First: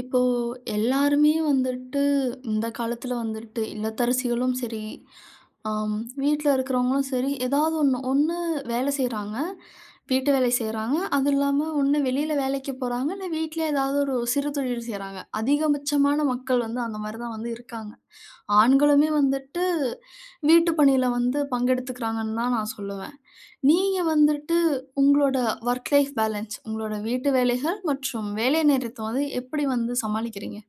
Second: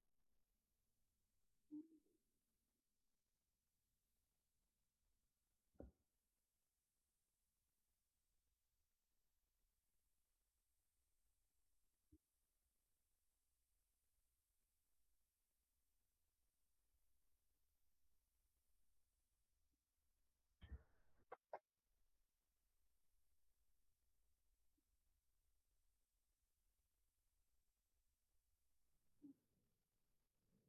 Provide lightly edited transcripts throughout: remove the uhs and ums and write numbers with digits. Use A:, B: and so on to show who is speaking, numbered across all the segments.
A: இப்போ எல்லாருமே வந்துட்டு இந்த காலத்துல வந்துட்டு இல்லத்தரசிகளும் சரி, ஆம் வீட்ல இருக்கிறவங்களும் சரி, ஏதாவது ஒண்ணு ஒண்ணு வேலை செய்றாங்க. வீட்டு வேலை செய்றாங்க. அது இல்லாம ஒண்ணு வெளியில வேலைக்கு போறாங்க. இல்ல வீட்லயே ஏதாவது ஒரு சிறு தொழில் செய்றாங்க. அதிகபட்சமான மக்கள் வந்து அந்த மாரி தான் வந்து இருக்காங்க. ஆண்களுமே வந்துட்டு வீட்டு பணியில வந்து பங்கெடுத்துக்கிறாங்கன்னு தான் நான் சொல்லுவேன். நீங்க வந்துட்டு உங்களோட ஒர்க் லைஃப் பேலன்ஸ், உங்களோட வீட்டு வேலைகள் மற்றும் வேலை நேரத்த வந்து எப்படி வந்து சமாளிக்கிறீங்க?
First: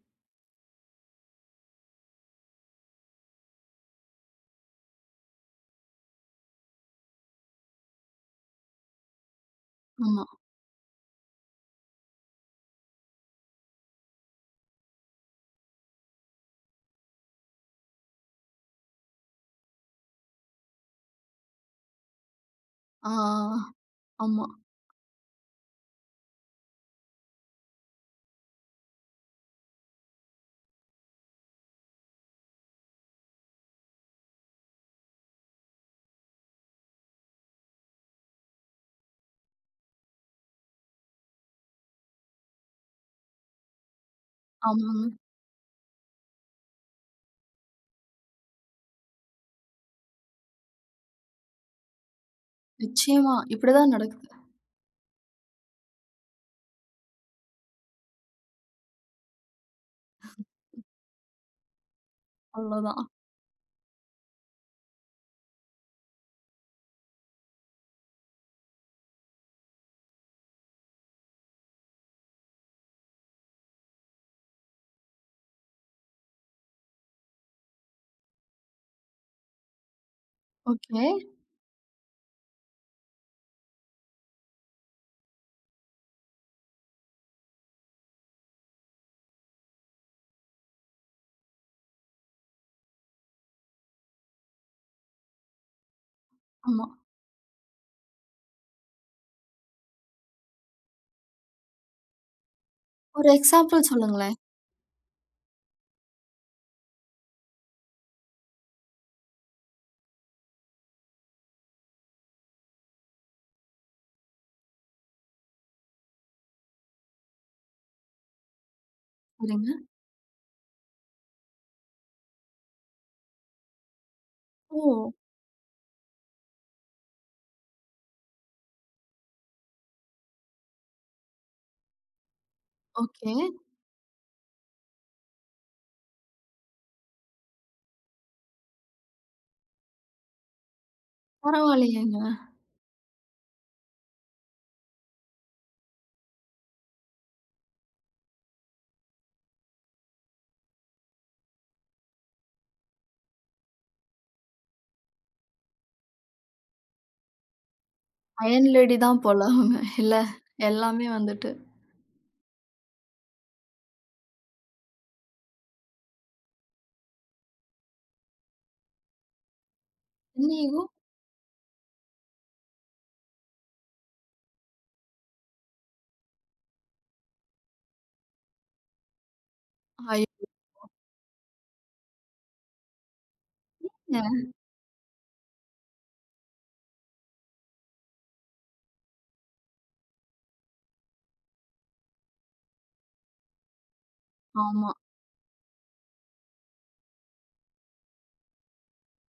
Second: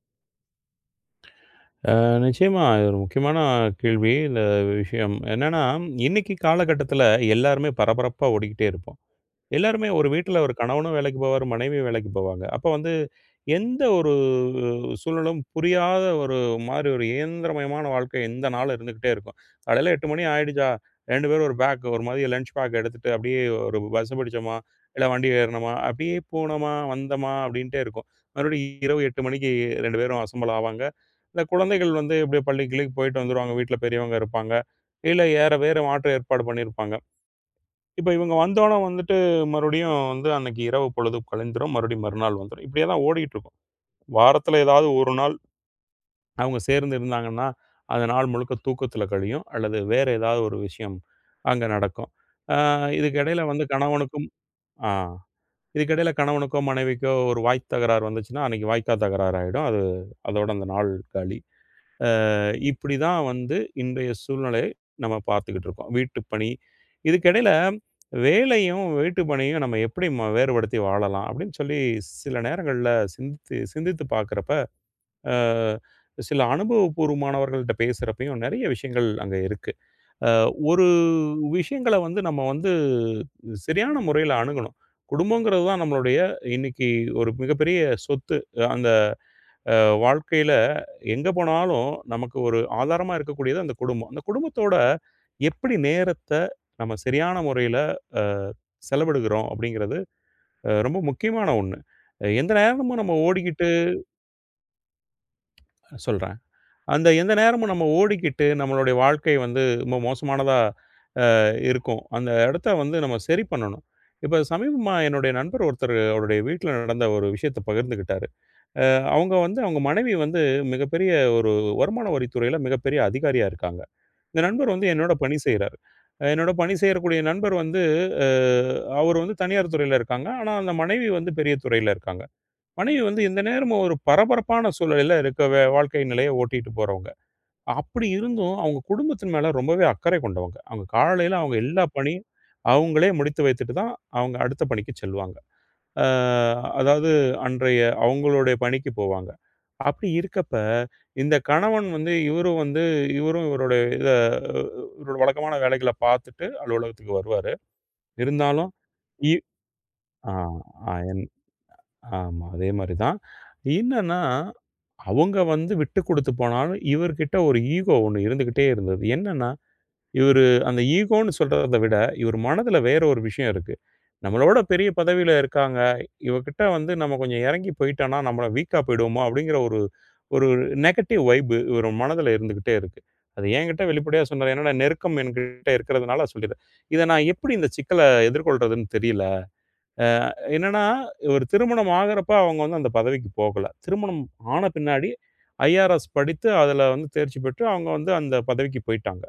B: நிச்சயமா. இது ஒரு முக்கியமான கேள்வி. இந்த விஷயம். என்னன்னா, இன்னைக்கு காலகட்டத்தில எல்லாருமே பரபரப்பா ஓடிக்கிட்டே இருப்போம். எல்லாருமே ஒரு
A: ஆமா.
B: வீட்ல ஒரு கணவனும் வேலைக்கு போவாரு, மனைவியும் வேலைக்கு போவாங்க. அப்போ வந்து எந்த ஒரு சூழலும் புரியாத ஒரு மாரி ஒரு இயந்திரமயமான வாழ்க்கை இந்த நாளும் இருந்துகிட்டே இருக்கும். காலையில 8:00 மணி ஆயிடுச்சா, 2 பேரும் ஒரு பேக் ஒரு மதியம் லஞ்ச் பேக் எடுத்துட்டு
A: ஆ,
B: அப்படியே
A: ஆ.
B: ஒரு பஸ்
A: ஆமா,
B: பிடிச்சோமா, இல்ல வண்டி ஏறுனோமா, அப்படியே போனோமா, வந்தோமா அப்படின்ட்டே இருக்கும். மறுபடியும் இரவு 8:00 மணிக்கு 2 பேரும் அசெம்பிள் ஆவாங்க. இந்த குழந்தைகள் வந்து எப்படியோ பள்ளிக்கு கிள்ளிக்கு போயிட்டு வந்துருவாங்க. வீட்ல பெரியவங்க இருப்பாங்க. இல்ல வேற வேறு மாற்று ஏற்பாடு பண்ணியிருப்பாங்க. இப்ப இவங்க வந்தோன வந்துட்டு மறுபடியும் வந்து அன்னைக்கு இரவு பொழுது கழிந்துரும். மறுபடியும் மறுநாள் வந்துரும். இப்படியே தான் ஓடிட்டு இருக்கும். வாரத்துல ஏதாவது
A: ஆமாங்க.
B: ஒரு நாள் அவங்க சேர்ந்து இருந்தாங்கன்னா, அந்த நாள் முழுக்க தூக்கத்துல கழியும். அல்லது வேற ஏதாவது ஒரு விஷயம் அங்க நடக்கும். ஆ இதுக்கு
A: நிச்சயமா.
B: இடையில வந்து
A: இப்படிதான்
B: கணவனுக்கும்
A: நடக்குது.
B: ஆ இதுக்கு இடையில கணவனுக்கோ, மனைவிக்கோ ஒரு வாய் தகராறு வந்துச்சுன்னா, அன்னைக்கு வாய்க்கா தகராறு ஆயிடும். அதோட அந்த நாள் காலி. இப்படி
A: அவ்வளோதான்.
B: தான் வந்து இன்றைய சூழ்நிலையை நம்ம பார்த்துக்கிட்டு இருக்கோம். வீட்டு பணி, இதுக்கிடையில வேலையும், வீட்டு பணியும் நம்ம எப்படி வேறுபடுத்தி வாழலாம்? அப்படின்னு சொல்லி சில நேரங்கள்ல சிந்தித்து சிந்தித்து பார்க்குறப்ப, அ சில அனுபவபூர்வமானவர்கள்ட்ட பேசுறப்பயும் நெறைய விஷயங்கள் அங்க இருக்கு. அ ஒரு
A: ஓகே.
B: விஷயங்கள வந்து நம்ம வந்து சரியான முறையில அணுகணும். குடும்பங்கிறது தான் நம்மளுடைய இன்னைக்கு ஒரு மிகப்பெரிய சொத்து. அந்த வாழ்க்கையில எங்க போனாலும் நமக்கு ஒரு ஆதாரமா இருக்கக்கூடியது அந்த குடும்பம். அந்த குடும்பத்தோட எப்படி நேரத்த
A: ஆமா.
B: நம்ம சரியான முறையில அ செலவிடுகிறோம் அப்படிங்கிறது ரொம்ப முக்கியமான ஒண்ணு. எந்த நேரமும் நம்ம
A: ஒரு
B: ஓடிக்கிட்டு
A: எக்ஸாம்பிள் சொல்லுங்களேன்.
B: சொல்றேன். அந்த எந்த நேரமும் நம்ம ஓடிக்கிட்டு நம்மளுடைய வாழ்க்கை வந்து ரொம்ப மோசமானதா இருக்கும். அந்த இடத்த வந்து நம்ம சரி பண்ணணும். இப்ப சமீபமா என்னுடைய நண்பர் ஒருத்தர் அவருடைய வீட்ல நடந்த ஒரு விஷயத்த பகிர்ந்துக்கிட்டாரு. அ அவங்க வந்து
A: சரிங்க.
B: அவங்க மனைவி வந்து மிகப்பெரிய ஒரு வருமான வரித்துறையில மிகப்பெரிய அதிகாரியா இருக்காங்க. இந்த நண்பர்
A: ஓ!
B: வந்து என்னோட பணி செய்றாரு. என்னோட பணி செய்யக்கூடிய நண்பர் வந்து அ அவர் வந்து தனியார் துறையில இருக்காங்க. ஆனா, அந்த மனைவி வந்து பெரிய துறையில இருக்காங்க. மனைவி வந்து
A: ஓகே.
B: எந்த நேரமும் ஒரு பரபரப்பான சூழலில இருக்க வாழ்க்கை நிலைய ஓட்டிட்டு போறவங்க. அப்படி இருந்தும் அவங்க குடும்பத்தின் மேல ரொம்பவே அக்கறை கொண்டவங்க. அவங்க காலையில அவங்க எல்லா
A: பரவாயில்லையேங்க.
B: பணியும் அவங்களே முடித்து வைத்துட்டு தான் அவங்க அடுத்த பணிக்கு செல்வாங்க. அ அதாவது அன்றைய அவங்களுடைய பணிக்கு போவாங்க. அப்படி இருக்கப்ப, இந்த கணவன் வந்து இவரும் வந்து இவரும் இவருடைய இத அஹ், இவரோட வழக்கமான வேலைகள பார்த்துட்டு அலுவலகத்துக்கு வருவாரு.
A: அயர்ன்
B: இருந்தாலும்.
A: லேடி தான்
B: இ
A: போல அவங்க. இல்ல,
B: ஆ ஆ
A: எல்லாமே
B: என்
A: வந்துட்டு.
B: ஆமா. அதே மாரி தான். என்னன்னா, அவங்க வந்து விட்டு குடுத்து போனாலும், இவர்கிட்ட ஒரு ஈகோ ஒண்ணு இருந்துகிட்டே இருந்தது. என்னன்னா இவரு
A: என்ன
B: அந்த
A: ஈகோ?
B: ஈகோன்னு சொல்றத விட, இவர் மனதுல வேற ஒரு விஷயம் இருக்கு. நம்மளோட பெரிய பதவியில இருக்காங்க. இவகிட்ட வந்து நம்ம கொஞ்சம் இறங்கி போயிட்டோம்னா, நம்மள வீக்கா போயிடுவோமோ! அப்படிங்கிற ஒரு
A: ஐயோ!
B: ஒரு நெகட்டிவ் வைப் இவர் மனதுல இருந்துகிட்டே இருக்கு. அது என்கிட்ட வெளிப்படையா
A: ஏன்?
B: சொன்னாரு. என்னோட நெருக்கம் என்கிட்ட இருக்கிறதுனால சொல்லிட்டேன். இத நான் எப்படி இந்த சிக்கல எதிர்கொள்றதுன்னு தெரியல. என்னன்னா, ஒரு திருமணம் ஆகுறப்ப அவங்க வந்து அந்த பதவிக்கு போகல. திருமணம் ஆன
A: ஆமா.
B: பின்னாடி IRS படித்து, அதுல வந்து தேர்ச்சி பெற்று அவங்க வந்து அந்த பதவிக்கு போயிட்டாங்க.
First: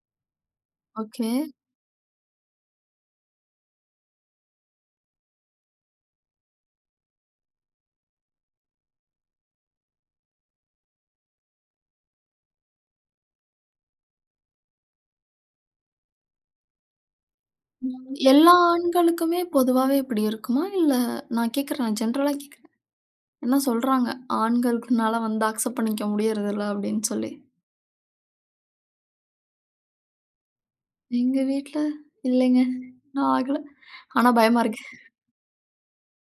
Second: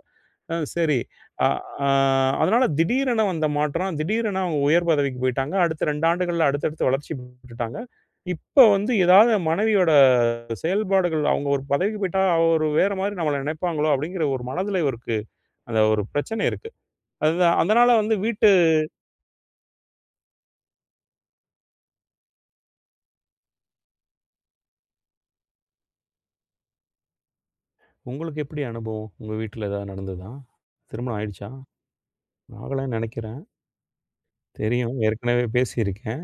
B: சரி.
A: ஓகே.
B: அ ஆ அதனால திடீரென வந்த மாற்றம், திடீரென அவங்க உயர் பதவிக்கு போயிட்டாங்க. அடுத்த 2 ஆண்டுகள்ல அடுத்தடுத்து வளர்ச்சி பெற்றுட்டாங்க. இப்ப வந்து ஏதாவது மனைவியோட செயல்பாடுகள் அவங்க ஒரு பதவிக்கு போயிட்டா, அவ ஒரு வேற மாரி நம்மள நினைப்பாங்களோ! அப்படிங்கிற ஒரு மனதில இவருக்கு அந்த ஒரு பிரச்சனை இருக்கு. அதுதான் அதனால வந்து வீட்டு.
A: எல்லா ஆண்களுக்குமே பொதுவாவே இப்படி இருக்குமா? இல்ல நான் கேட்குறேன். நான் ஜென்ரலா கேட்குறேன். என்ன சொல்றாங்க, "ஆண்களுக்குனால வந்து அக்செப்ட் பண்ணிக்க முடியறதில்ல" அப்படின்னு சொல்லி.
B: உங்களுக்கு எப்படி அனுபவம்? உங்க வீட்ல ஏதாவது நடந்ததா? திருமணம்
A: எங்க
B: ஆயிடுச்சா?
A: வீட்ல, "இல்லைங்க,
B: ஆகலன்னு
A: நான்
B: நினைக்கிறேன்.
A: ஆகல. ஆனா பயமா இருக்கு."
B: தெரியும். ஏற்கனவே பேசியிருக்கீங்க.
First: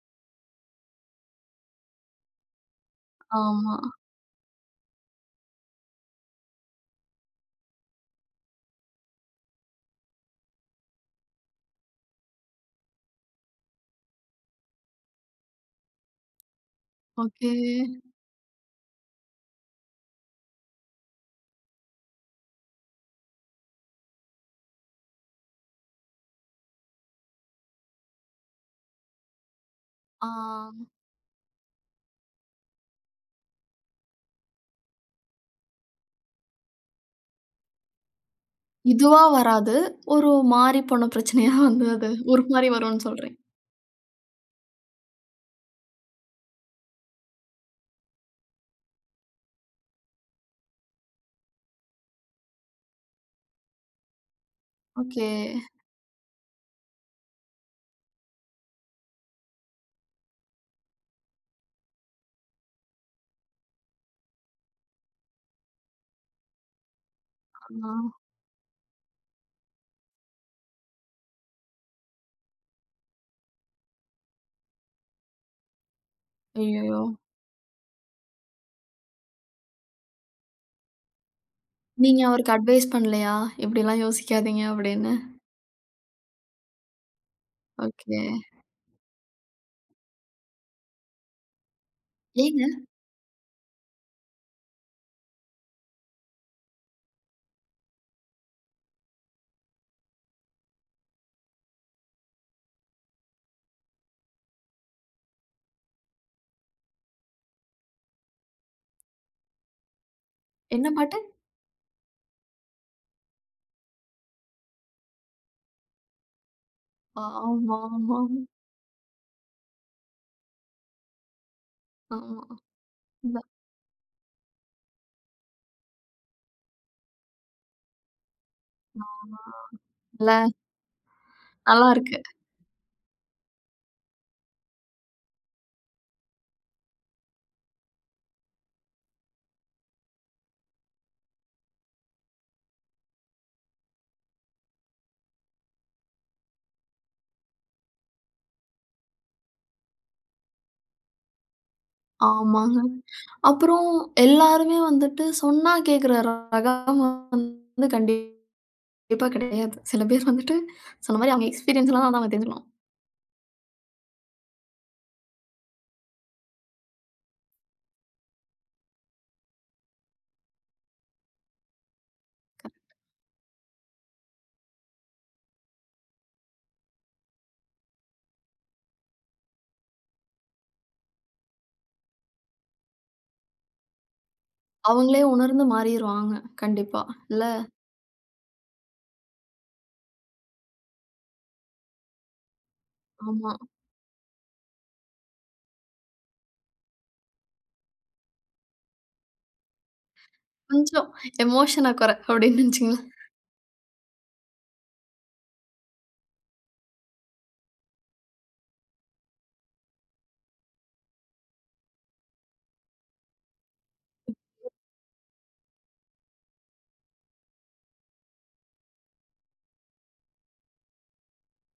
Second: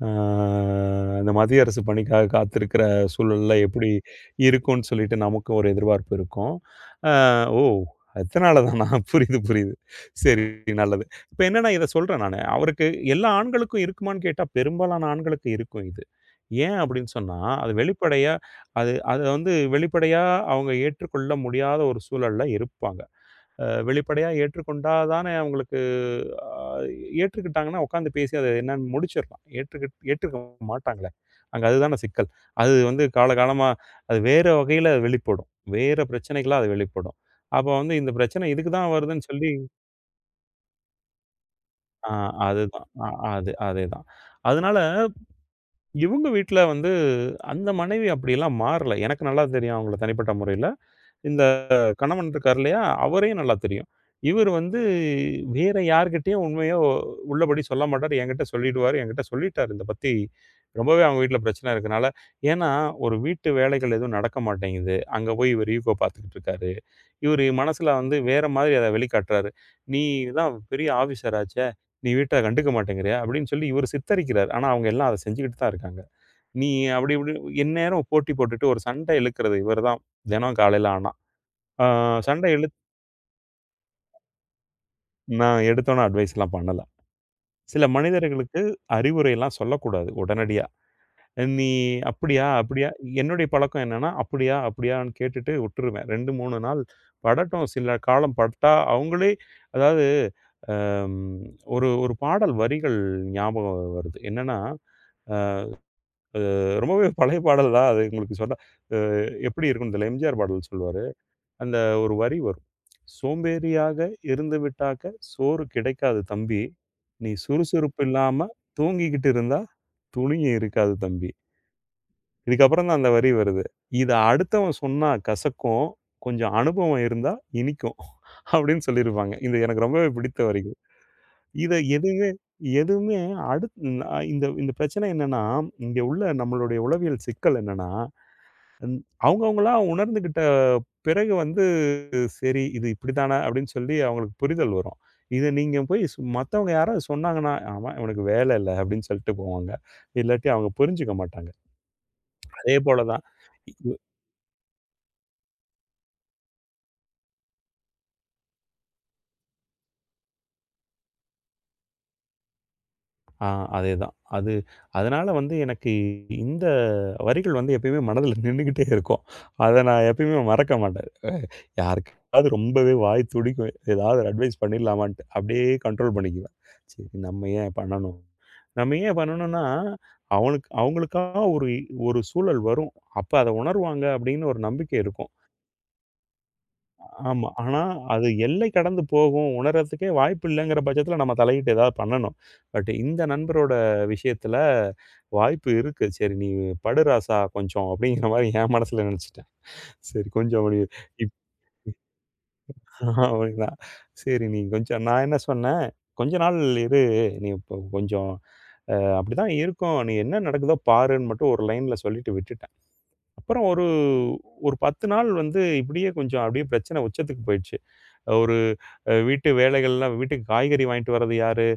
B: அ இந்த மத்திய அரசு பணிக்காக காத்திருக்கிற சூழல்ல
A: ஆமா.
B: எப்படி இருக்கும்ன்னு சொல்லிட்டு நமக்கும் ஒரு எதிர்பார்ப்பு இருக்கும். அ ஓ! அதனால தானா. புரியுது, புரியுது. சரி நல்லது. இப்ப என்னன்னா இத சொல்றேன் நானு. அவருக்கு எல்லா ஆண்களுக்கும் இருக்குமான்னு கேட்டா, பெரும்பாலான ஆண்களுக்கு இருக்கும் இது. ஏன் அப்படின்னு சொன்னா,
A: ஓகே.
B: அது வெளிப்படையா அது அத வந்து வெளிப்படையா அவங்க ஏற்றுக்கொள்ள முடியாத ஒரு சூழல்ல இருப்பாங்க. வெளிப்படையாக ஏற்றுக்கொண்டா தானே அவங்களுக்கு. அ ஏற்றுக்கிட்டாங்கன்னா உட்காந்து பேசி அதை என்னன்னு முடிச்சிடலாம்.
A: ஆ
B: ஏற்றுக்க மாட்டாங்களே. அங்க அதுதானே சிக்கல். அது வந்து காலகாலமா அது வேற வகையில வெளிப்படும். வேற பிரச்சனைகளா அது வெளிப்படும். அப்போ வந்து இந்த பிரச்சனை இதுக்கு தான்
A: இதுவா
B: வருதுன்னு சொல்லி.
A: வராது. ஒரு மாரி போன பிரச்சனையா வந்து
B: ஆ
A: அது ஒரு மாரி
B: அதுதான்.
A: வரும்னு சொல்றேன்.
B: அது அதேதான். அதனால இவுங்க வீட்ல வந்து அந்த மனைவி அப்படியெல்லாம் மாறல. எனக்கு நல்லா தெரியும் அவங்கள தனிப்பட்ட முறையில. இந்த கணவன் இருக்கார் இல்லையா? அவரையும் நல்லா தெரியும். இவரு வந்து
A: ஓகே.
B: வேற யார்கிட்டயும் உண்மைய உள்ளபடி சொல்ல மாட்டாரு. என்கிட்ட சொல்லிடுவாரு. என்கிட்ட சொல்லிட்டாரு. இத பத்தி ரொம்பவே அவங்க வீட்ல பிரச்சனை இருக்கனால. ஏன்னா, ஒரு வீட்டு வேலைகள் எதுவும் நடக்க மாட்டேங்குது. அங்க போய் இவரு ஈகோ பார்த்துக்கிட்டு இருக்காரு. இவரு
A: ஆ.
B: மனசுல வந்து வேற மாதிரி அத வெளிக்காட்டுறாரு. "நீ தான் பெரிய ஆஃபீசர் ஆச்சே! நீ வீட்ட கண்டுக்க மாட்டேங்கிறியா?" அப்படின்னு சொல்லி இவரு சித்தரிக்கிறாரு. ஆனா அவங்க எல்லாம் அத செஞ்சுகிட்டு தான் இருக்காங்க. நீ
A: ஐயய்யோ!
B: அப்படி இப்படி எந்நேரம் போட்டி போட்டுட்டு ஒரு சண்டை இழுக்கிறது இவர்தான் தினம் காலையில ஆனா. ஆ
A: நீங்க
B: சண்டை
A: அவருக்கு
B: இழு
A: அட்வைஸ் பண்ணலையா? "இப்படிலாம் யோசிக்காதீங்க" அப்படின்னு.
B: நான் எடுத்தோனே அட்வைஸ்லாம் பண்ணல. சில
A: ஓகே.
B: மனிதர்களுக்கு அறிவுரைலாம் சொல்லக்கூடாது உடனடியா. "நீ அப்படியா?
A: ஏங்க,
B: அப்படியா?" என்னுடைய பழக்கம் என்னன்னா, "அப்படியா? அப்படியான்னு?" கேட்டுட்டு விட்டுருவேன். 2, 3 நாள் படட்டும். சில காலம் பட்டா அவங்களே. அதாவது ம் ஒரு ஒரு பாடல் வரிகள் ஞாபகம் வருது. என்னன்னா, அ ரொம்பவே பழைய பாடல் தான் அது உங்களுக்கு சொன்னா அ எப்படி இருக்கும்னு தெரியல. MGR பாடல்
A: என்ன
B: சொல்லுவாரு.
A: பாட்டு?
B: அந்த ஒரு வரி வரும். "சோம்பேறியாக இருந்துவிட்டாக்க சோறு கிடைக்காது தம்பி. நீ சுறுசுறுப்பு
A: ஆமாமாம்.
B: இல்லாம தூங்கிக்கிட்டு இருந்தா துணியும் இருக்காது தம்பி."
A: ஆமா. ஆமா ஆமா.
B: இதுக்கப்புறம் தான் அந்த வரி
A: இல்ல.
B: வருது. "இத அடுத்தவன் சொன்னா கசக்கும். கொஞ்சம் அனுபவம் இருந்தா இனிக்கும்." அப்படின்னு சொல்லியிருப்பாங்க.
A: ஆமா.
B: இது எனக்கு ரொம்பவே
A: இல்ல,
B: பிடித்த வரிகள். இத
A: நல்லா இருக்கு.
B: எதுவுமே எதுவுமே அடுத் இந்த இந்த பிரச்சனை என்னன்னா, இங்க உள்ள நம்மளுடைய உளவியல் சிக்கல் என்னன்னா. ம். அவங்கவங்களா உணர்ந்துகிட்ட பிறகு வந்து, "சரி இது இப்படித்தானா?" அப்படின்னு சொல்லி அவங்களுக்கு புரிதல் வரும். இது நீங்க போய் மத்தவங்க யாராவது சொன்னாங்கன்னா, "ஆமா இவனுக்கு வேலை இல்ல" அப்படின்னு சொல்லிட்டு போவாங்க. இல்லாட்டி அவங்க புரிஞ்சுக்க மாட்டாங்க. அதே
A: ஆமாங்க.
B: போல தான். இ
A: அப்புறம் எல்லாருமே வந்துட்டு சொன்னா கேட்கிற ரகம் வந்து கண்டிப்பா கிடையாது. சில பேர் வந்துட்டு சொன்ன மாரி அவங்க எக்ஸ்பீரியன்ஸ்லாம் தான் அவங்க தெரிஞ்சுக்கலாம்.
B: ஆ அதேதான். அது அதனால வந்து எனக்கு இந்த வரிகள் வந்து எப்பயுமே மனதில நின்னுகிட்டே இருக்கும். அத நான் எப்பயுமே மறக்க மாட்டேன். யாருக்காவது ரொம்பவே வாய் துடிக்கும். ஏதாவது ஒரு அட்வைஸ் பண்ணிடலாமான்ட்டு. அப்படியே கண்ட்ரோல் பண்ணிக்குவேன். சரி நம்ம ஏன் பண்ணணும்? நம்ம ஏன் பண்ணணும்னா, அவனுக்கு அவங்களுக்கா ஒரு ஒரு சூழல் வரும். அப்ப அத உணர்வாங்க அப்படின்னு ஒரு நம்பிக்கை
A: அவங்களே
B: இருக்கும்.
A: உணர்ந்து மாறிருவாங்க கண்டிப்பா. இல்ல
B: ஆமா. ஆனா, அது எல்லை கடந்து போகும், உணர்றதுக்கே வாய்ப்பு இல்லைங்கிற பட்சத்தில நம்ம தலையிட்டு ஏதாவது பண்ணணும். பட் இந்த
A: ஆமா.
B: நண்பரோட விஷயத்தில வாய்ப்பு இருக்கு. சரி நீ படு ராசா கொஞ்சம் அப்படிங்கிற மாரி என் மனசுல நெனச்சுட்டேன். சரி கொஞ்சம் அப்படி
A: கொஞ்சம்
B: இப்
A: எமோஷன கொற அப்படின்னு வச்சுக்கங்களேன்.
B: அப்டின்னா, சரி நீ கொஞ்சம் நான் என்ன சொன்னேன், "கொஞ்ச நாள் இரு. நீ இப்போ கொஞ்சம் அப்படிதான் இருக்கும். நீ என்ன நடக்குதோ பாருன்னு" மட்டும் ஒரு லைன்ல சொல்லிட்டு விட்டுட்டேன். அப்புறம் ஒரு ஒரு 10 நாள் வந்து இப்படியே கொஞ்சம் அப்படியே பிரச்சனை உச்சத்துக்கு போயிடுச்சு. ஒரு அ வீட்டு வேலைகள்லாம் வீட்டுக்கு காய்கறி வாங்கிட்டு வர்றது யாரு?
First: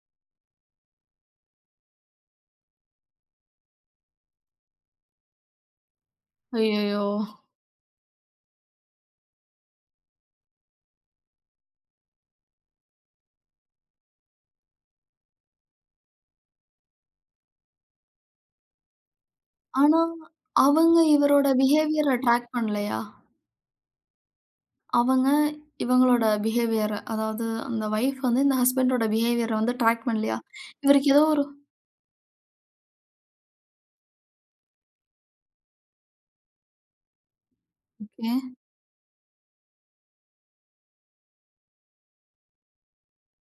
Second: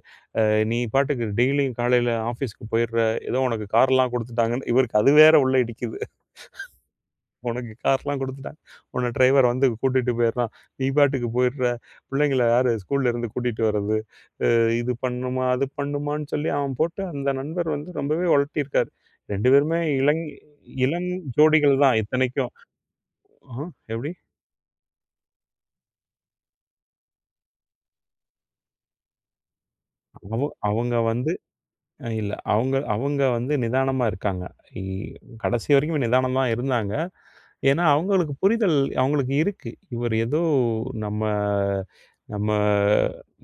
B: நீ பாட்டுக்கு டெய்லியும் காலையில ஆஃபீஸ்க்கு போயிடுற. ஏதோ உனக்கு கார்லாம் குடுத்துட்டாங்கன்னு இவருக்கு அது வேற உள்ள இடிக்குது.
A: ஐயய்யோ!
B: உனக்கு கார்லாம் குடுத்துட்டாங்க. உன்ன டிரைவர் வந்து கூட்டிட்டு போயிடுறான். நீ பாட்டுக்கு போயிடுற. பிள்ளைங்கள யாரு ஸ்கூல்ல இருந்து கூட்டிட்டு வர்றது? அ இது பண்ணுமா, அது பண்ணுமான்னு சொல்லி அவன் போட்டு அந்த நண்பர் வந்து ரொம்பவே உழட்டியிருக்காரு. 2 பேருமே
A: ஆனா அவங்க
B: இளம்
A: இவரோட
B: ஜோடிகள் தான்
A: பிஹேவியர ட்ராக்
B: இத்தனைக்கும்.
A: பண்ணலையா?
B: ஆ எப்படி?
A: அவங்க இவங்களோட பிஹேவியர அதாவது அந்த வைஃப் வந்து இந்த ஹஸ்பண்டோட பிஹேவியர வந்து ட்ராக் பண்ணலையா?
B: அவ அவங்க
A: இவருக்கு ஏதோ
B: வந்து
A: ஒரு
B: அ இல்ல. அவங்க அவங்க வந்து நிதானமா இருக்காங்க. இ கடைசி வரைக்கும் நிதானமா இருந்தாங்க. ஏன்னா, அவங்களுக்கு
A: ஓகே.
B: புரிதல் அவங்களுக்கு இருக்கு. இவர் ஏதோ நம்ம நம்ம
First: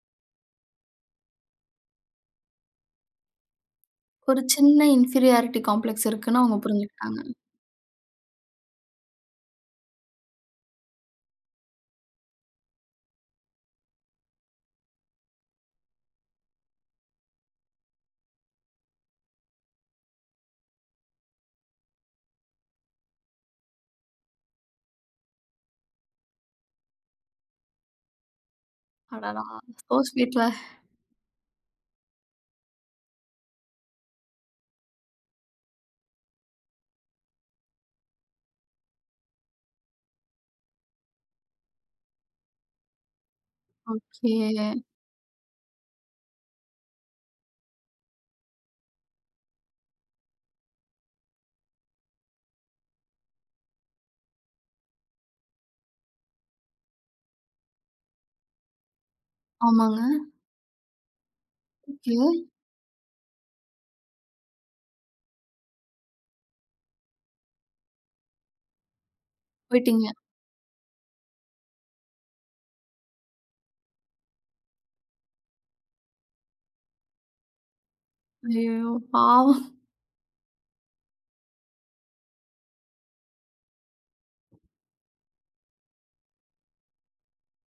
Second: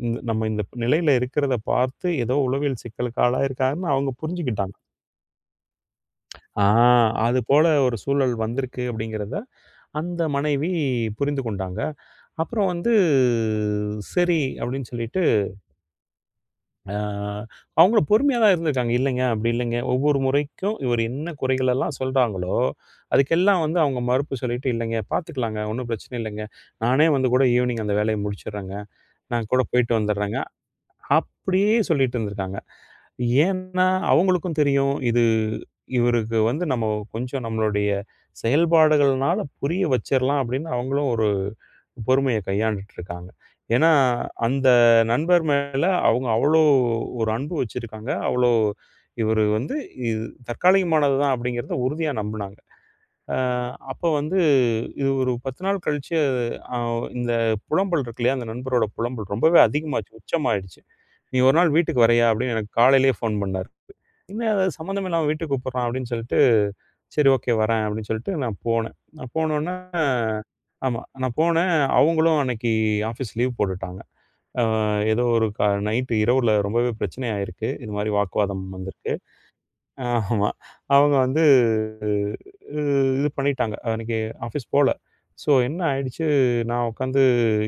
B: இந்த நம்ம இந்த நிலையில இருக்கிறத பார்த்து ஏதோ உளவியல் சிக்கலுக்கு ஆளாயிருக்காருன்னு அவங்க
A: ஒரு
B: புரிஞ்சுக்கிட்டாங்க.
A: சின்ன இன்ஃபீரியாரிட்டி காம்ப்ளெக்ஸ் இருக்குன்னு அவங்க
B: ஆ
A: புரிஞ்சுக்கிட்டாங்க.
B: அது போல ஒரு சூழல் வந்திருக்கு அப்படிங்கிறத அந்த மனைவி புரிந்து கொண்டாங்க. அப்புறம் வந்து சரி அப்படின்னு சொல்லிட்டு ஆ அவங்களும் பொறுமையா தான் இருந்திருக்காங்க. இல்லைங்க, அப்படி இல்லைங்க. ஒவ்வொரு முறைக்கும் இவர் என்ன குறைகள் எல்லாம் சொல்றாங்களோ, அதுக்கெல்லாம் வந்து அவங்க மறுப்பு சொல்லிட்டு, "இல்லைங்க, பார்த்துக்கலாங்க. ஒண்ணும் பிரச்சனை இல்லைங்க. நானே வந்து கூட ஈவினிங் அந்த வேலைய முடிச்சுடுறேங்க.
A: அடடா!
B: நான் கூட போயிட்டு
A: சோ
B: வந்துடுறேங்க."
A: ஸ்வீட்ல.
B: அப்படியே சொல்லிட்டு இருந்திருக்காங்க. ஏன்னா, அவங்களுக்கும் தெரியும். இது இவருக்கு வந்து நம்ம கொஞ்சம் நம்மளுடைய செயல்பாடுகள்னால புரிய வச்சிரலாம் அப்படின்னு அவங்களும் ஒரு பொறுமைய கையாண்டுட்டு இருக்காங்க. ஏன்னா, அந்த
A: கே
B: நண்பர் மேல அவங்க அவ்வளோ ஒரு அன்பு வச்சிருக்காங்க. அவ்வளோ இவரு வந்து இது தற்காலிகமானது தான் அப்படிங்கிறத உறுதியா நம்புனாங்க. அ அப்போ வந்து இது ஒரு 10 நாள் கழிச்சு அ இந்த புலம்பல் இருக்கு இல்லையா, அந்த நண்பரோட புலம்பல் ரொம்பவே
A: ஆமாங்க.
B: அதிகமாச்சு, உச்சமாயிடுச்சு. "நீ ஒரு நாள் வீட்டுக்கு
A: கே
B: வரியா?" அப்படின்னு எனக்கு காலையிலேயே ஃபோன் பண்ணாரு. என்ன அது சம்மந்தம் இல்லாம வீட்டுக்கு கூப்பிடுறான் அப்படின்னு சொல்லிட்டு, சரி ஓகே வரேன் அப்படின்னு சொல்லிட்டு நான் போனேன். நான் போனோன்னே
A: போயிட்டீங்க.
B: ஆமா. நான் போனேன். அவங்களும் அன்னைக்கு ஆஃபீஸ் லீவ் போட்டுட்டாங்க. அ ஏதோ ஒரு க நைட்டு இரவுல ரொம்பவே பிரச்சனை ஆயிருக்கு. இது மாரி வாக்குவாதம்
A: ஐயய்யோ!
B: வந்திருக்கு.
A: பாவம்.
B: ஆமா. அவங்க வந்து அ இது பண்ணிட்டாங்க. அன்னைக்கு ஆஃபீஸ் போல. ஸோ என்ன ஆயிடுச்சு, நான் உட்காந்து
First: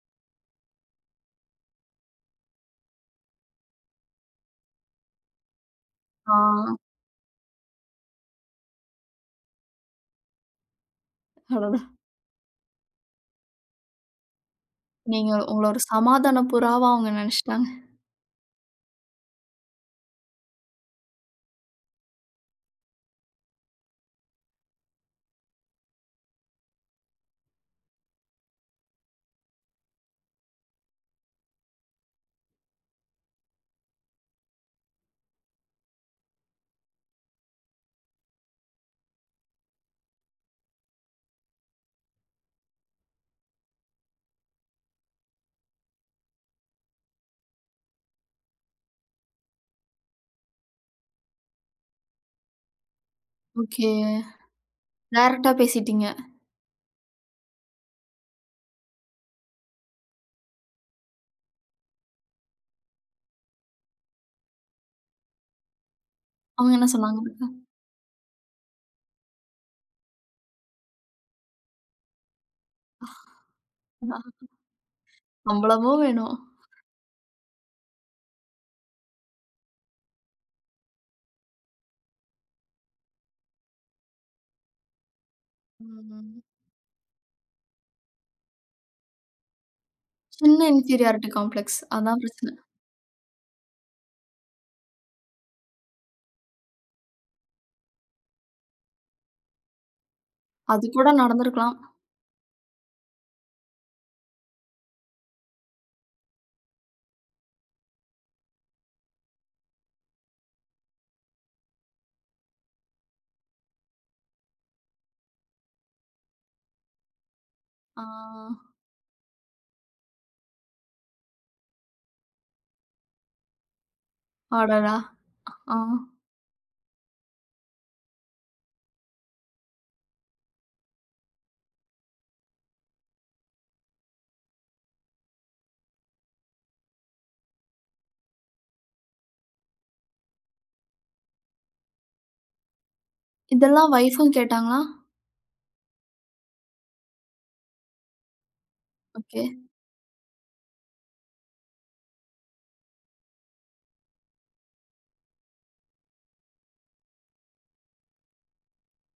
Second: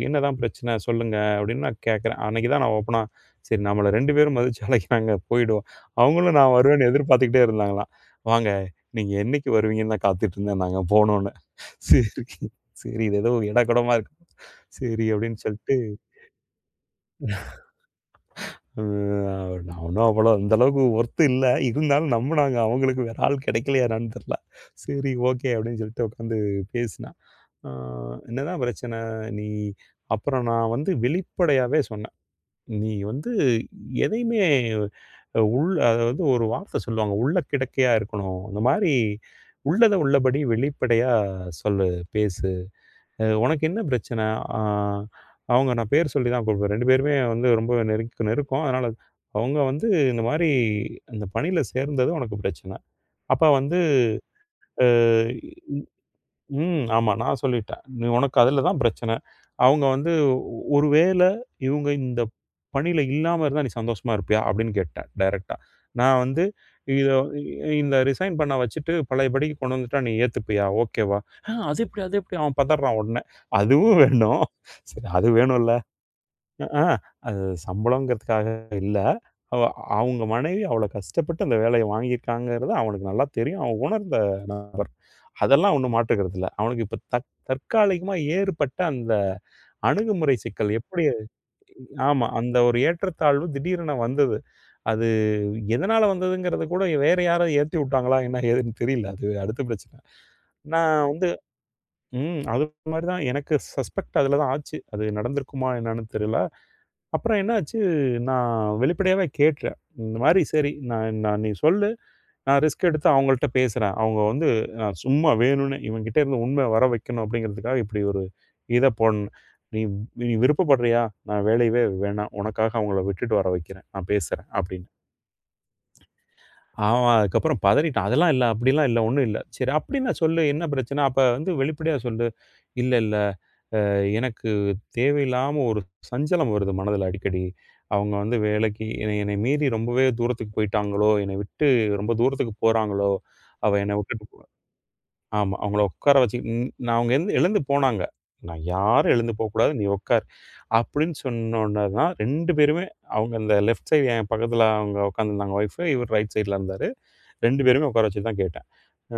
B: "என்னதான் பிரச்சனை சொல்லுங்க?" அப்படின்னு நான் கேட்கிறேன். அன்னைக்கு தான் நான் ஓப்பனா, சரி நம்மள 2 பேரும் மதிச்சு அழைக்கிறாங்க போயிடுவோம்.
A: ஆ.
B: அவங்களும் நான் வருவேன்னு எதிர்பார்த்துக்கிட்டே இருந்தாங்களாம். "வாங்க, நீங்க என்னைக்கு வருவீங்கன்னு நான் காத்துட்டு இருந்தேன் நாங்க போனோனே."
A: அடடா!
B: சரி, சரி இது ஏதோ எடா கூடமா இருக்கு. சரி
A: நீங்க
B: அப்படின்னு
A: உங்கள
B: சொல்லிட்டு.
A: ஒரு சமாதான புறாவா அவங்க நெனச்சுட்டாங்க.
B: அவனும் அவ்வளோ அந்த அளவுக்கு ஒர்த் இல்ல. இருந்தாலும் நம்புனாங்க. அவங்களுக்கு வேற ஆள் கிடைக்கலையா என்னான்னு தெர்ல. சரி ஓகே அப்படின்னு சொல்லிட்டு உட்காந்து பேசினான். ஆ "என்னதான் பிரச்சனை? நீ." அப்புறம் நான் வந்து வெளிப்படையாவே சொன்னேன். "நீ வந்து எதையுமே உள் அதாவது ஒரு வார்த்தை சொல்லுவாங்க. உள்ள கிடக்கையா இருக்கணும். அந்த மாரி உள்ளத உள்ளபடி வெளிப்படையா சொல்லு, பேசு." உனக்கு என்ன பிரச்சனை? ஆ அவங்க நான் பேர் சொல்லி தான் கூப்பிடுவேன். 2 பேருமே வந்து ரொம்ப நெருக்கம். அதனால அவங்க வந்து இந்த மாரி அந்த பணியில சேர்ந்தது உனக்கு பிரச்சனை. அப்ப வந்து
A: ஓகே.
B: அ
A: டைரக்ட்டா பேசிட்டீங்க.
B: ம். ஆமா. நான் சொல்லிட்டேன். "நீ உனக்கு அதுல தான் பிரச்சனை. அவங்க வந்து ஒரு வேள இவங்க இந்த பணியில இல்லாம இருந்தா நீ சந்தோஷமா இருப்பியா?" அப்படின்னு கேட்டேன் டைரக்ட்டா. நான் வந்து
A: அவங்க என்ன
B: இத
A: சொன்னாங்க?
B: இந்த ரிசைன் பண்ண வச்சுட்டு பழையபடிக்கு கொண்டு வந்துட்டா நீ ஏத்துப்பியா? ஓகேவா? அது எப்படி? அது எப்படி?" அவன் பதர்றான் உடனே. அதுவும்
A: அதான்
B: வேணும். சரி அது வேணும்ல.
A: சம்பளமும் வேணும்.
B: அ, ஆ. அது சம்பளம்ங்கிறதுக்காக இல்ல. அவ அவங்க மனைவி அவ்வளோ கஷ்டப்பட்டு அந்த வேலைய வாங்கியிருக்காங்கிறது அவனுக்கு நல்லா தெரியும். அவன் உணர்ந்த நபர். அதெல்லாம் ஒண்ணும் மாற்று கருத்து
A: ம்.
B: இல்ல. அவனுக்கு இப்ப தற்காலிகமா ஏற்பட்ட அந்த அணுகுமுறை
A: சின்ன
B: சிக்கல் எப்படி.
A: Inferiority complex. அதான்
B: ஆமா.
A: பிரச்சனை.
B: அந்த ஒரு ஏற்றத்தாழ்வு திடீரென வந்தது. அது எதனால வந்ததுங்கிறது கூட வேற யாராவது ஏத்தி விட்டாங்களா? என்ன ஏதுன்னு தெரியல. அது அடுத்த பிரச்சனை.
A: அது
B: நான்
A: கூட
B: வந்து.
A: நடந்திருக்கலாம்.
B: அது மாரி தான் எனக்கு சஸ்பெக்ட் அதில தான் ஆச்சு. அது நடந்திருக்குமா என்னன்னு தெரியல. அப்புறம் என்னாச்சு, நான் வெளிப்படையாவே கேட்டேன். இந்த மாரி சரி, நான் நான் நீ சொல்லு. நான் ரிஸ்க் எடுத்து அவங்கள்ட்ட பேசுறேன். அவங்க வந்து நான் சும்மா வேணும்னே இவன்கிட்ட இருந்து உண்மை வர வைக்கணும் அப்படிங்கிறதுக்காக இப்படி
A: ஆ.
B: ஒரு போடணும். நீ நீ விருப்பப்படுறியா? நான் வேலையவே வேணாம். உனக்காக அவங்கள விட்டுட்டு வர வைக்கிறேன். நான் பேசுறேன் அப்படின்னு.
A: அடடா! ஆ.
B: அவன் அதுக்கப்புறம் பதறிட்டான். அதெல்லாம் இல்ல, அப்படிலாம் இல்ல, ஒண்ணும் இல்ல. சரி அப்படின்னா சொல்லு, என்ன பிரச்சனை? அப்ப வந்து வெளிப்படையா சொல்லு. இல்ல, இல்ல. எனக்கு தேவையில்லாம ஒரு சஞ்சலம் வருது மனதில அடிக்கடி. அவங்க வந்து வேலைக்கு என்னை என்னை மீறி ரொம்பவே தூரத்துக்கு போய்ட்டாங்களோ! என்னை விட்டு ரொம்ப தூரத்துக்கு போறாங்களோ! அவ
A: இதெல்லாம்
B: என்னை விட்டுட்டு
A: வைஃப்பும்
B: போ
A: கேட்டாங்களா?
B: ஆமா. அவங்கள உட்கார வச்சு நான் அவங்க எழுந்து எழுந்து போனாங்க. நான் யாரும் எழுந்து
A: ஓகே.
B: போக்கூடாது. நீ உட்கார். அப்படின்னு சொன்னோன தான் 2 பேருமே அவங்க அந்த லெஃப்ட் சைடு என் பக்கத்தில அவங்க உட்காந்துருந்தாங்க ஒய்ஃப். இவர் ரைட் சைட்ல இருந்தாரு. 2 பேருமே உட்கார வச்சு தான் கேட்டேன். அ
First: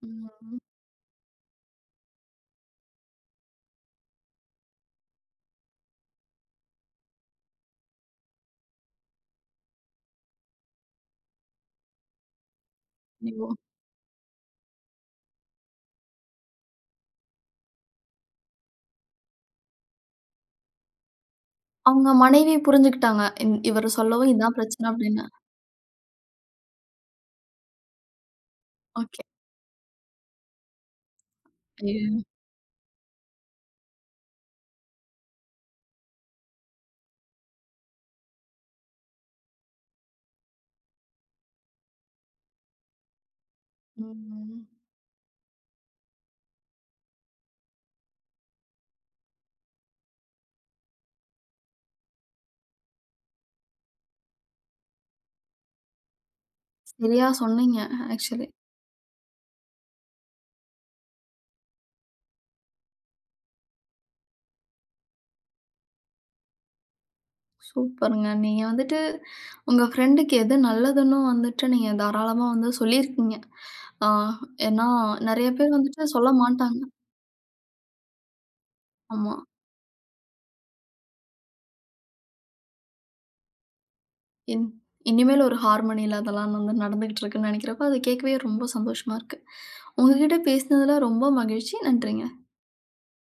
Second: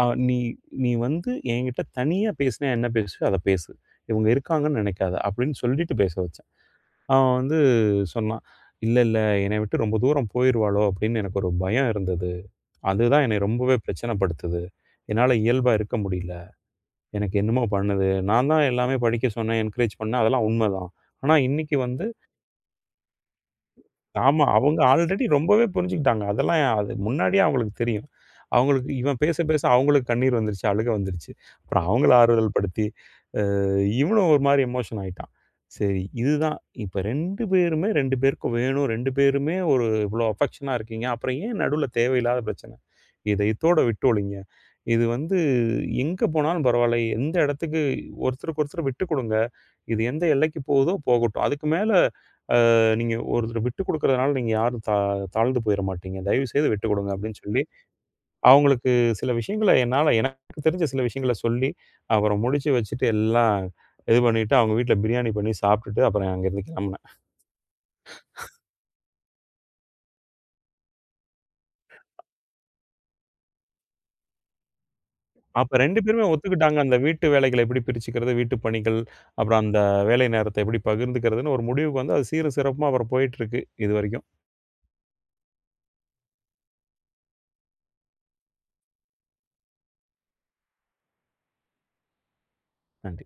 B: அ "நீ
A: ம்.
B: நீ வந்து என்கிட்ட தனியா பேசினா என்ன பேசுவியோ அத பேசு. இவங்க இருக்காங்கன்னு நினைக்காத." அப்படின்னு சொல்லிட்டு பேச வச்சேன். அவன் வந்து சொன்னான், "இல்ல, இல்ல என்னைய விட்டு ரொம்ப தூரம் போயிருவாளோ அப்படின்னு எனக்கு ஒரு பயம் இருந்தது. அதுதான் என்னை
A: ஐயோ!
B: ரொம்பவே பிரச்சனைப்படுத்துது. என்னால இயல்பா இருக்க முடியல. எனக்கு என்னமோ பண்ணுது. நான் தான் எல்லாமே படிக்க சொன்னேன், என்கரேஜ் பண்ணேன் அதெல்லாம் உண்மைதான். ஆனா இன்னைக்கு வந்து."
A: அவங்க மனைவி புரிஞ்சுகிட்டாங்க. இவரு சொல்லவும்
B: ஆமா.
A: இதான்
B: அவங்க
A: பிரச்சனை
B: ஆல்ரெடி
A: அப்படின்னு.
B: ரொம்பவே புரிஞ்சுக்கிட்டாங்க. அதெல்லாம் அது முன்னாடியே அவங்களுக்கு தெரியும். அவங்களுக்கு இவன்
A: ஓகே.
B: பேச, பேச அவங்களுக்கு கண்ணீர் வந்துருச்சு, அழுகை வந்துருச்சு. அப்புறம் அவங்கள
A: ஐயோ!
B: ஆறுதல் படுத்தி, இவனும் ஒரு மாரி எமோஷன் ஆயிட்டான். சரி இதுதான். இப்ப 2 பேருமே 2 பேருக்கு வேணும். 2 பேருமே ஒரு இவ்ளோ அஃபெக்ஷனா இருக்கீங்க. அப்புறம் ஏன் நடுவுல தேவையில்லாத பிரச்சனை? இத இதோட விட்டு ஒழிங்க.
A: ம்.
B: இது வந்து எங்க போனாலும் பரவால்ல. எந்த இடத்துக்கு ஒருத்தருக்கு ஒருத்தர் விட்டுக் குடுங்க. இது எந்த எல்லைக்கு போகுதோ போகட்டும். அதுக்கு மேல நீங்க ஒருத்தர் விட்டு குடுக்குறதுனால நீங்க யாரும் தாழ்ந்து போயிற மாட்டீங்க. தயவு செய்து விட்டு குடுங்க
A: சரியா
B: அப்டின்னு சொல்லி,
A: சொன்னீங்க ஆக்சுவலி.
B: அவங்களுக்கு சில விஷயங்கள என்னால எனக்கு தெரிஞ்ச சில விஷயங்கள சொல்லி, அப்புறம் முடிச்சு வச்சுட்டு எல்லாம் இது பண்ணிட்டு, அவங்க வீட்ல பிரியாணி பண்ணி சாப்ட்டுட்டு, அப்புறம் அங்கேருந்து கெளம்புனேன்.
A: சூப்பருங்க. நீங்க வந்துட்டு உங்க ஃப்ரெண்டுக்கு எது நல்லதுன்னு வந்துட்டு நீங்க தாராளமா வந்து சொல்லியிருக்கீங்க. ஆ ஏன்னா நெறைய பேர்
B: அப்ப 2
A: வந்துட்டு
B: பேருமே
A: சொல்ல
B: ஒத்துக்கிட்டாங்க.
A: மாட்டாங்க.
B: அந்த வீட்டு வேலைகள எப்படி பிரிச்சுக்கிறது, வீட்டு பணிகள்,
A: ஆமா.
B: அப்புறம் அந்த வேலை நேரத்த எப்படி பகிர்ந்துக்கிறதுன்னு ஒரு முடிவுக்கு வந்து, அது சீரும் சிறப்புமா அப்புறம் போயிட்டுருக்கு இதுவரைக்கும்.
A: இன் இனிமேல் ஒரு ஹார்மோனியில அதெல்லாம் வந்து நடந்துகிட்டு இருக்குன்னு நெனைக்கிறப்போ, அது கேட்கவே ரொம்ப சந்தோஷமா இருக்கு. உங்ககிட்ட பேசினதுல ரொம்ப மகிழ்ச்சி. நன்றிங்க.
B: நன்றி.